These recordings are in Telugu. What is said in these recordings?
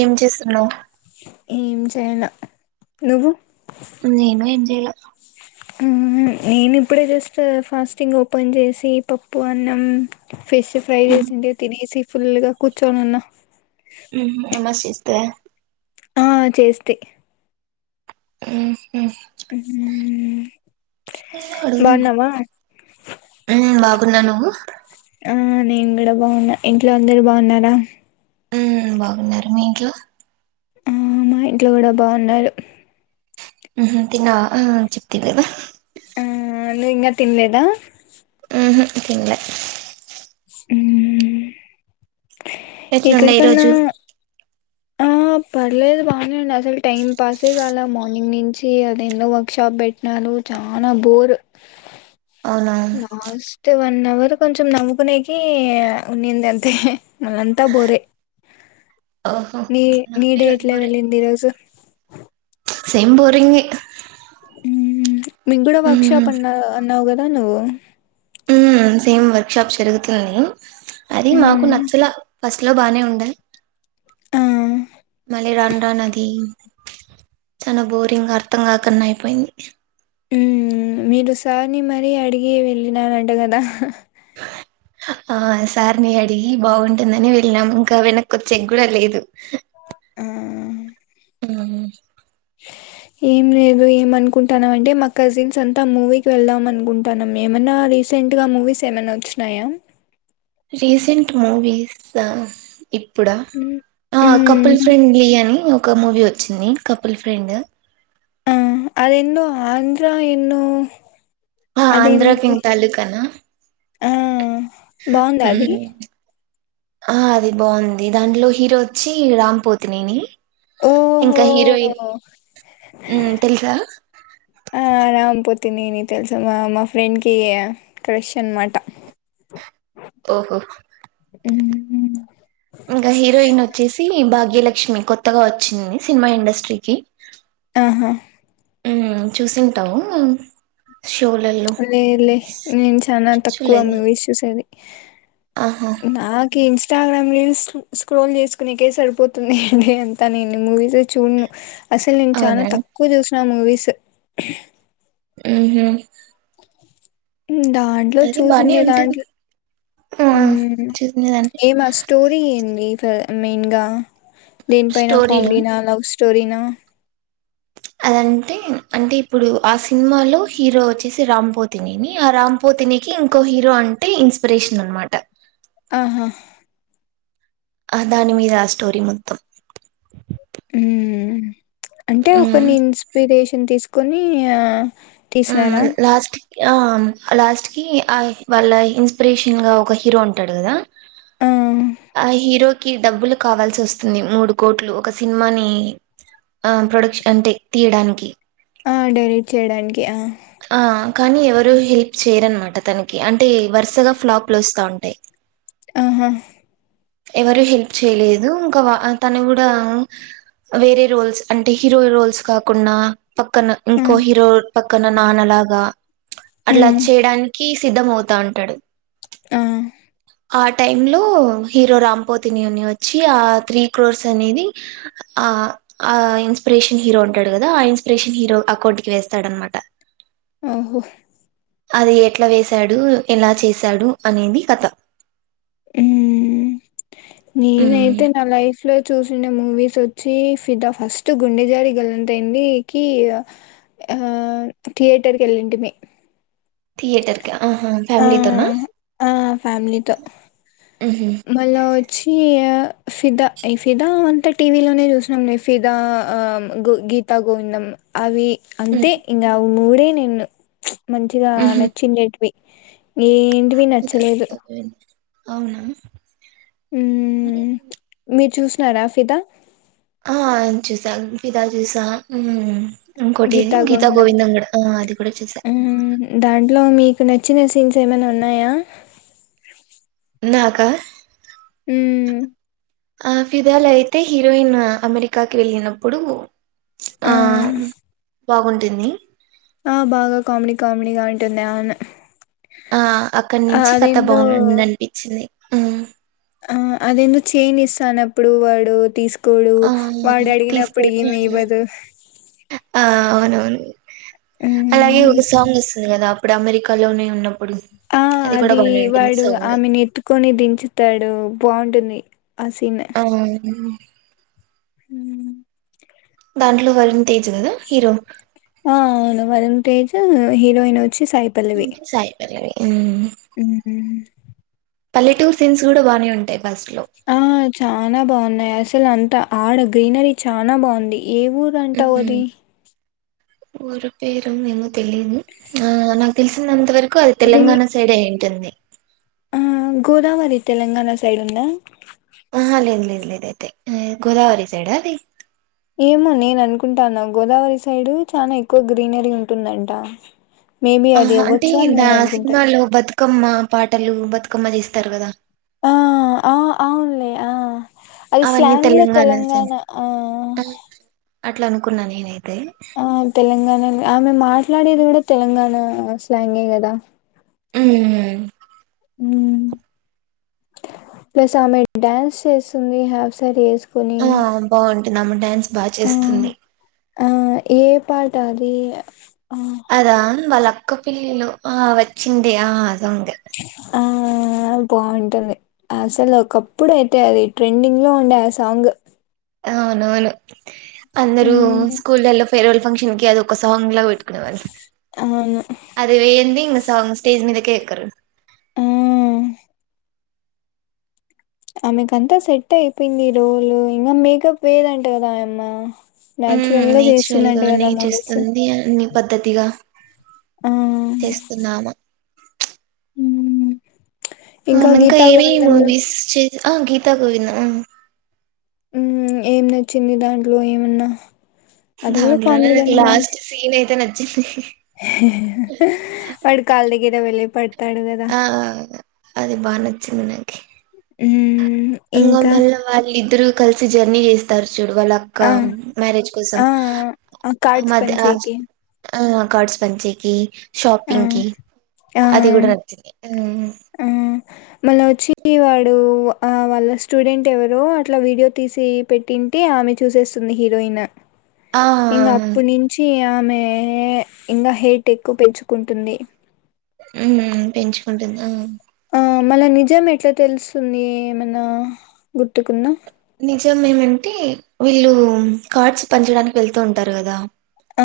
ఏం చేస్తున్నావు ఏం చేయలే నువ్వు నేను ఏం చేయలా నేను ఇప్పుడే జస్ట్ ఫాస్టింగ్ ఓపెన్ చేసి పప్పు అన్నం ఫిష్ ఫ్రై చేసింటే తినేసి ఫుల్ గా కూర్చోనున్న మ్హు నామజ్ చేస్తీవా ఆ చేస్తి హు మ్ హుమ్ బాగున్నావా మ్ బాగున్నా నువ్వు ఆ నేను కూడా బాగున్నా ఇంట్లో అందరు బాగున్నారా హుమ్ బాగున్నరు మీ ఇంట్లో మ్ మా ఇంట్లో కూడా బాగున్నారు మ్ హు తిన్నవా ఆ చెప్తివి కద ఆ నువ్ ఇంగా తింన్లేదా మ్ హు తిన్లే ఉమ్ ఎట్లుండే ఈరోజు ఆ ఆ పర్లేదు బాగానే ఉండే, అసలు టైం పాసే కాలే మార్నింగ్ నించి అదే ఎన్నో వర్క్ షాప్ పెట్టిన నువ్వు చానా బోర్ అవునా లాస్ట్ వన్ న్నవర్ కొంచెం నవ్వు కునేకి ఉనింది అంతే అంతా బోరే ఓహో నీ నీ నాకు ఈరోజు డెట్ల బోరే ఎవళ్ళింది ఈరోజు సేమ్ బోరింగే మీక్కుడా వర్క షాప్ అన్నా అన్నావు కదా నువ్వు. హు మ్మ్ సేమ్ వర్క్ షాప్ జరుగుతుంది. అది మాకు హ్మ్. నచ్చలే ఫస్ట్ లో బానే ఉండే ఆ మళ్లీ రాను రాను అది. చానా బోరింగ్ అర్థం కాకన్నా అయిపోయింది. హుమ్ మీరు సార్ని మరీ అడిగి వెళ్ళినారంట కదా ఆ సార్ నీ అడిగి బాగుంటుందని వెళ్ళినాము ఇంకా వెనక్కి వచ్చేకి కూడా లేదు. ఆ ఉమ్ ఏం లేదు ఏమనుకుంటాన్నాము అంటే మా కజిన్స్ అంతా మూవీకి వెళ్దామని అనుకుంటాన్నాము ఏమన్నా రీసెంట్గా మూవీస్ ఏమన్నా వచ్చినాయా. రీసెంట్ మూవీస్ ఆ ఇప్పుడా హ్మ్. ఆ కపుల్ హ్మ్. ఫ్రెండ్లీ అనీ ఒక్క మూవీ వచ్చింది కపుల్ ఫ్రెండ్ ఆ అదేందో ఆంధ్ర ఏన్నో ఆ ఆంధ్రకింగ్ తాలుకన ఆ బాగుందా అది మ్మ్ ఆ అది బాగుంది దాంట్లో హీరో వచ్చి రామ్ పోతినేని ఓహో ఇంకా హీరోయిన్ ఉమ్ తెలుసా పోతినేని తెలుసా మా మా ఫ్రెండ్కి క్రష్ అన్నమాట ఓహో ఇంకా హీరోయిన్ వచ్చేసి భాగ్యలక్ష్మి కొత్తగా వచ్చింది సినిమా ఇండస్ట్రీకి ఆహా మ్మ్ చూసింటావు. షోలలో లేద్లే నేను చానా తక్కువ చూడలేదా మూవీస్ చూసేది. ఆహా నాకి ఇన్స్ న్స్టాగ్రామ్ రీల్స్ స్క్రోల్ చేసుకునికే సరిపోతుంది. డే అంతా నేను మూవీస్ ఏ చూడ్ను అసలు నేను చానా అవునా తక్కువ చూసిన మూవీస్. ఉమ్ హ్మ్ దాంట్లో అది బానే చూసిండే ఉంటుంది దాంట్లో ఆ ఉమ్ చూసిన దాంట్లో ఏమి ఆ స్టోరీ ఏంది ఫ మెయిన్గా దేనిపైన స్టోరీలో కామెడీనా లవ్ స్టోరీనా అదంటె అంటే ఇప్పుడు ఆ సినిమాలో హీరో వచ్చేసి రామ్ పోతినేని ఆ రామ్ పో ఇతనికి ఇంకో హీరో అంటే ఇన్స్పిరేషన్ అన్నమాట ఆహా ఆ దాని మీద ఆ స్టోరీ మొత్తం. ఉమ్ అంటే ఉమ్ ఒకన్ని ఇన్స్పిరేషన్ తీసుకొని ఆ ఉం తీసినారా లాస్ట్కి ఆమ్ లాస్ట్ కి ఆల్ వాళ్ళ ఇన్స్పిరేషన్ గా ఒక హీరో ఉంటాడు కదా ఆహ్ ఆ హీరోకి డబ్బులు కావాల్సి వస్తుంది. మూడు కోట్లు ఒక సినిమాని ఆ ప్రొడక్షన్ అంటే తీయడానికి ఆ డైరెక్ట్ చేయడానికి ఆ ఆ కానీ ఎవరు హెల్ప్ చేయరనమాట తనకి అంటే వరుసగా ఫ్లాప్లుస్తా ఉంటాయి ఆహా ఎవరు హెల్ప్ చేయలేదు ఇంకా వా అతను కూడా వేరే రోల్స్ అంటే హీరో రోల్స్ కాకున్నా పక్కన ఆ ఇంకో హీరో పక్కన నాన్నలాగా అట్లా హ్మ్ చేయడానికి సిద్ధమవుతా ఉంటాడు ఆ ఆ టైంలో హీరో రామ్పోతినిని వచ్చి ఆ త్రీ క్రోర్స్ అనేది ఆ ఆ ఇన్స్పిరేషన్ హీరో ఉంటాడు కదా ఆ ఇన్స్పిరేషన్ హీరో అకౌంట్ కి వేస్తాడ అనమా ఆహో అది ఎట్లా వేసాడు ఎలా చేశాడు అనేది కథ ఉమ్ ఉమ్ నేనైతే నా లైఫ్ లో చూసిన మూవీస్ స్ వచ్చి ఫిదా ఫస్ట్ గుండె జారి గల్లంతైంది కి ఆ థియేటర్కి ఎళ్ళింటిమీ థయేటర్కి ఆహా ఫమలీతోనా ఆ ఫ్యామిలీతో మళ్ళ వచ్చి ఫిదా ఈ ఫిదా అంతా టీవీలోనే చూసినాం ఫిదా ఆ గీతా గోవిందం అవి అంతే ఉమ్ ఇంకా మూడే నేను మంచిగా ఉహు నచ్చండేటివి ఏంటివి ఫిదా నచ్చలేదు గీత గోవింద్ అవునా మ్మ్ మీరు చూసినారా ఫిదా ఆ చూసా పితా చూసా ఇంకోటేది గీతా గోవిందం కూడా ఆ అది కూడా చూసా మ్ దాంట్లో మీకు నచ్చిన సీన్స్ ఏమైనా ఉన్నాయా నాకా మ్మ్ ఆ ఫిదాలు అయితే హీరోయిన్ అమెరికాకి వెళ్ళినప్పుడు ఆ బాగుంటుంది ఆ బాగా కామెడీ కామెడీగా ఉంటుంది ఆవును ఆ అక్కడి నుంచి కథ బానే వుందనిపించ్చింది. ఆ అదెందో చైన్ ఇస్తానప్పుడు వాడు తీసు కొడు ఆ వాడు అడిగినప్పుడు తీసుకోవడం ఈమె ఇవ్వదు ఆ అవునవును అలాగే హ్మ్. ఒక సాంగ్ వస్తుంది గదా అప్పుడు అమెరికాలోనే ఉన్నాం ఆ అది వాడు ఆమెను ఎత్తుకొని దించుతాడు బాగుంటుంది. ఆ మ్ మ్మ్ దాంట్లో వరున్ తేజ్ గదా హీరో ఆ అవును వరున్ తేజ్ హీరోయిన్ వో చ్చి సాయి పల్లవి సాయి పల్లవి పల్లె టూరి సీన్స్ గూడా బాగానే ఉంటాయి ఫస్ట్ లో ఆ చానా బాగున్నాయి అసలు అంత ఆడ గ్రీనరీ చానా బావుంది. ఏ ఊరు అంటావు అది ఊరి పేరు ఏమొ తెలియదు ఆ నాకు తెలిసినంతవరకు అది తెలంగాణ సైడ్ ఏ అయింటుంది మ్మ్ గోదావరి తెలంగాణ సైడ్ ఉందా ఆహా లేదు లేదు లేదు అయితే గోదావరి సైడ్ అది ఏమో నేను అనుకుంటాన గోదావరి సైడ్ చాలా ఎక్కువ గ్రీనరీ ఉంటుందంట మేబీ ఆహ అది అంటే అవ్వచ్చు అని దా నేను అనుకుంటాను. సినిమాలో బతుకమ్మ పాటలు బతుకమ్మ దీస్తారు గదా ఆ ఆ అవులే ఆ అది అవన్నీ స్లాంగ్ లో తెలంగాణ సైడ్ ఆ ఆ, అట్లా అనుకున్నా నేనై ఆ తెలంగాణ ఆమె మాట్లాడేది కూడా తెలంగాణ స్లాంగే గదా ఉ మ్మ్ మ్మ్ ప్లస్ ఆమె డ్యాన్స్ చేస్తుంది ఆఫ్ సారీ వే కొని నామ డ్యాన్స్ బాగా చేస్తుంది పాడతాది అదా వాళ్ళ అక్క పిల్లలు ఆ వచ్చిందే ఆ అదుంది మ్ అ బాగుంటుంది అసలు ఒకప్పుడు అయితే అది ట్రెండింగ్ లో ఉండే ఆ సాంగ్ అవునవును అందరు హ్మ్. స్కూల్ డే లో ఫేర్వల్ ఫంక్షన్ కి అదో ఒక సాంగ్ లా పొట్టుకొనేవాళ్ళు అవును. అది వేంయంది ఇంగ సాంగ్ స్టేజ్ మీద కే ఎక్కరు మ్మ్ ఆమెకంతా సెట్ అయిపోయింది ఈ రోజు ఇంకా మేకప్ వేదంట కదా ఆయమ్మ ఉమ్ నాచురల్ గా నేచురల్ చేస్తుందంట కదా మూవీస్ పద్దతిగా ఆ చేస్తుంది ఆమె ఉమ్. ఆమె ఇంకా గీతా ఏమే గోవిందంలో మూవీస్ చే ఆ గీతా గోవింద్ ఆ ఉ ఏం నచ్చింది దాంట్లో ఏమన్నా అది కూడా దాంట్లోనే కామెడీ నాకు గానే బాగుటుంది లాస్ట్ సీన్ అయితే నచ్చింది వాడు కాళ్లదగ్గర వేళ్ళి పడి ఆ అది బాగా నచ్చింది నాకి హ్మ్మ్ ఇంగ మళ్ళ వాళ్ళు ఇద్దరు కలిసి జర్నీ చేస్తారు చూడు వాళ్ళక్క ఆ మ్యారేజ్ కోసం ఆ ఆ అ కార్డ్స్ మధ్య పంచేకి ఆ కార్డ్స్ పంచేకి ఆ షాపింగ్కి అది ఆ కూడా నచ్చింది మళ్ళ వచ్చి వాడు ఆ వాళ్ళ స్టూడెంట్ ఎవరో అట్లా వీడియో తీసి పెట్టి టే ఆమె చూసేస్తుంది హీరోయిన్ ఆ ఇంకా అప్పుటి నుంచి ఆమె ఇంకా హెట్ ఎక్కువ పెంచు కుంటుంది హ్మ్మ్ పెంచుకుంటుంది ఆ ఆ మళ్ల నిజం ఎట్లా తెలుస్తుంది ఎమైన గుర్తుకుందా నిజంఎమంటే వీళ్ళు కార్డ్స్ పంచడానికి వెళ్తూ ఉంటారు కదా ఆ!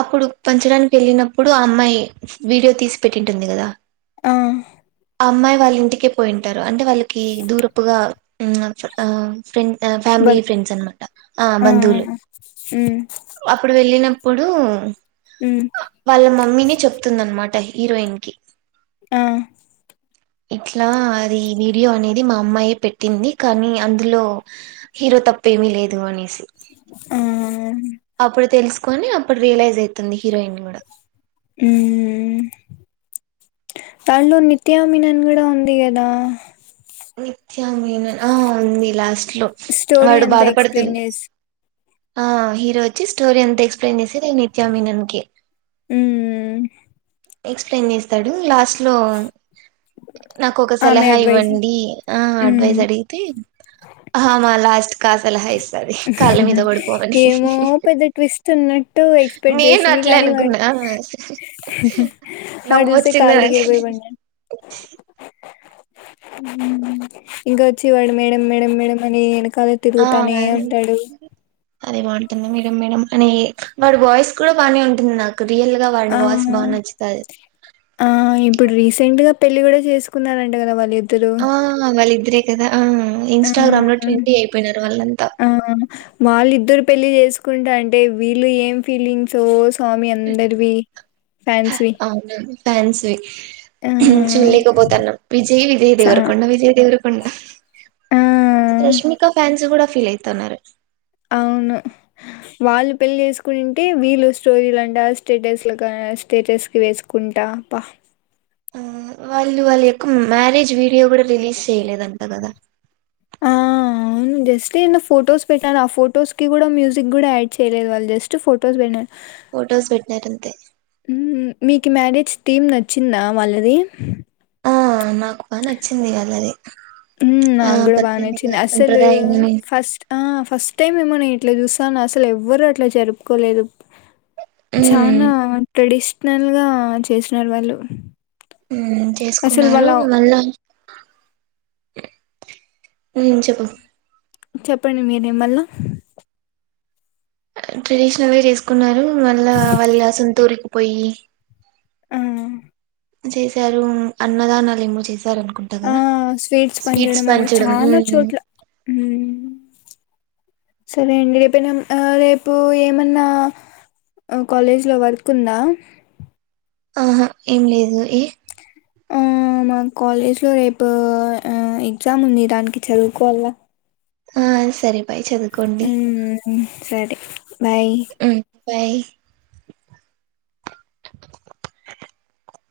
అప్పుడు పంచడానికి వెళ్ళినప్పుడు ఆ అమ్మాయి వీడియో తీసి పెట్టింటుంది కదా ఆ ఆ అమ్మాయి వాళ్ళ ఇంటికే పోయింటారు అంటే వాళ్ళకి దూరపుగా ఉ ఆ ఫ్రెండ్ ఫ్యామిలీ బన్ ఫ్రెండ్స్ అనమాట ఆ బంధువులు హ్మ్. అప్పుడు వెళ్ళిన ప్పుడు హ్మ్. వాళ్ళ మమ్మీనే చెప్తుంది అనమాట హీరోయిన్ కి ఆ ఇట్లా అది వీడియో అనేది మా అమ్మాయే పెట్టింది కానీ అందులో రో తప్పు ఏమీ లేదు అనేసి ఆ కొని అప్పుడు రియలైజ్ అవుతుంది హీరోయిన్ కూడా హ్మ్మ్ తానీలో నిత్యామినన్ కూడా ఉంది కదా నిత్యమినన్ ఆ ఉంది లాస్ట్ లో స్టోరీ వాడు అంతా ఎక్స్‌ప్లెయిన్ బాధపడుతుంట చేసి ఆ హీరో వచ్చి స్టోరీ అంత ఎక్స్ప్లెయిన్ చేసేది నిత్యామీనన్కి హ్మ్. ఎక్స్ప్లెయిన్ చేస్తాడు లాస్ట్ లో నాకు ఒక ఆమె సలహా అడ్వైస్. ఇవ్వండి ఆ హ్మ్. అడ్వైజ్ అడిగితే అమె లాస్ట్ కా సలహా ఇస్తంది కాళ్ళ మీద పడిపోమని ఏమో పెద్ద ట్విస్ట్ ఉన్నట్టు ఎక్స్పెక్ట్ నేను నా ను చేసింది అట్లే కానీ వాడు అనుకున్నా వాడు చూస్తే నవ్వొచ్చింది కాళ్ళ నాక్ దగ్గర పోయి పడినాడు ఇంకా వచ్చివాడు మేడం మేడం మేడం అని వెనకాలే తిరుగుతానే ఉంటాడు అదేదో బాగుంటుంది మేడం మేడం అనే వాడు వాయిస్ కూడా బాగానే ఉంటుంది నాకు రియల్ గా వాడి ఆ వాయిస్ బాగా నచ్చుతది ఆ ఇప్పుడు రీసెంట్ గా పెళ్లి కూడా చేసుకున్నారంట కదా ఇద్ద ఆ వాళ్ళిద్దరే కదా ఆ ఆ ఇన్స్టాగ్రామ్ లో ట్రెండీ అయిపోయినారు వాళ్ళంతా ఆ వాళ్ళు ఇద్దరు పెళ్ళి చేసుకుంటా అంటే వీళ్ళు ఏం ఫీలింగ్స్ స్వామి అందరివి ఫ్యాన్స్ వి అవును ఫ్యాన్స్ వి చుల్లేకపోతాన్నా విజయ్ విజయ్ చా దేవరకొండ విజయ్ దేవరకొండ చూడలేకపోతున్నా ఆ రష్మికా ఫ్యాన్స్ గూడా ఫీల్ అయితన్నారు అవును వాళ్ళు పెళ్ళి చేసుకునింటే వీళ్ళు స్టోరీలంట స్టేటస్లు కా అ స్టేటస్ కి వేసుకుంటా ప్ప ఆ వాళ్ళు వాళ్ళు యెక్కు మ్యారేజ్ వీడియో గూడా రిలీజ్ చేయలేదంట గదా. ఆ అవును జస్ట్ ఏన్నో ఫొటోస్ పెట్నార్, ఆ ఫోటోస్ కి గూడా, మ్యూజిక్ గూడా యాడ్ చేయలేదు వాళ్, జస్ట్ ఫొటోస్ వెన్న. ఫొటోస్ పెట్నారు అంతే కి మ్యారేజ్ టీం నచ్చిందా వాళ్ళది ఆ నాకు బా నచ్చింది ఆళ్లది ఉమ్ నాగ్గూడా బా నచ్చింది అసలు ఫస్ట్ ఆ ఫస్ట్ టైం ఏమో నేను ఇట్లా చూస్సాన్న అసలు ఎవ్వరు అట్లా జరుపుకోలేదు. ఉమ్ చానా ట్రెడిషనల్ గా చేసినారు వాళ్ళు ఊమ్ అసలు చేసుకున్నారు వాళ్ళ మళ్ళా ఊం చెప్పు చెప్పండి మీరే మల్ల ట్రెడిషనల్ గా చేసుకున్నారు మళ్ళా వాళ్ళ సొంత ఊరికి పోయ్యి ఆ చేసారూమ్ అన్నదానాలేమో చేసి ఆ స్వీట్స్ పంచడం అనేది చాలా చోట్ల సరే అండి రేపునం రేపూ ఏమన్నా ఆ కాలేజ్ లో వర్క్ ఉందా ఆహా ఏం లేదు ఏ ఆ ఆ మా కాలేజ్ లో రేపు ఆ ఎగ్జామ్ ఉంది దానికి చదువుకోవాల్ల ఆ సరే బాయ్ చదువుకోండి ఊమ్ సరే బాయ్ మ్మ్ బాయ్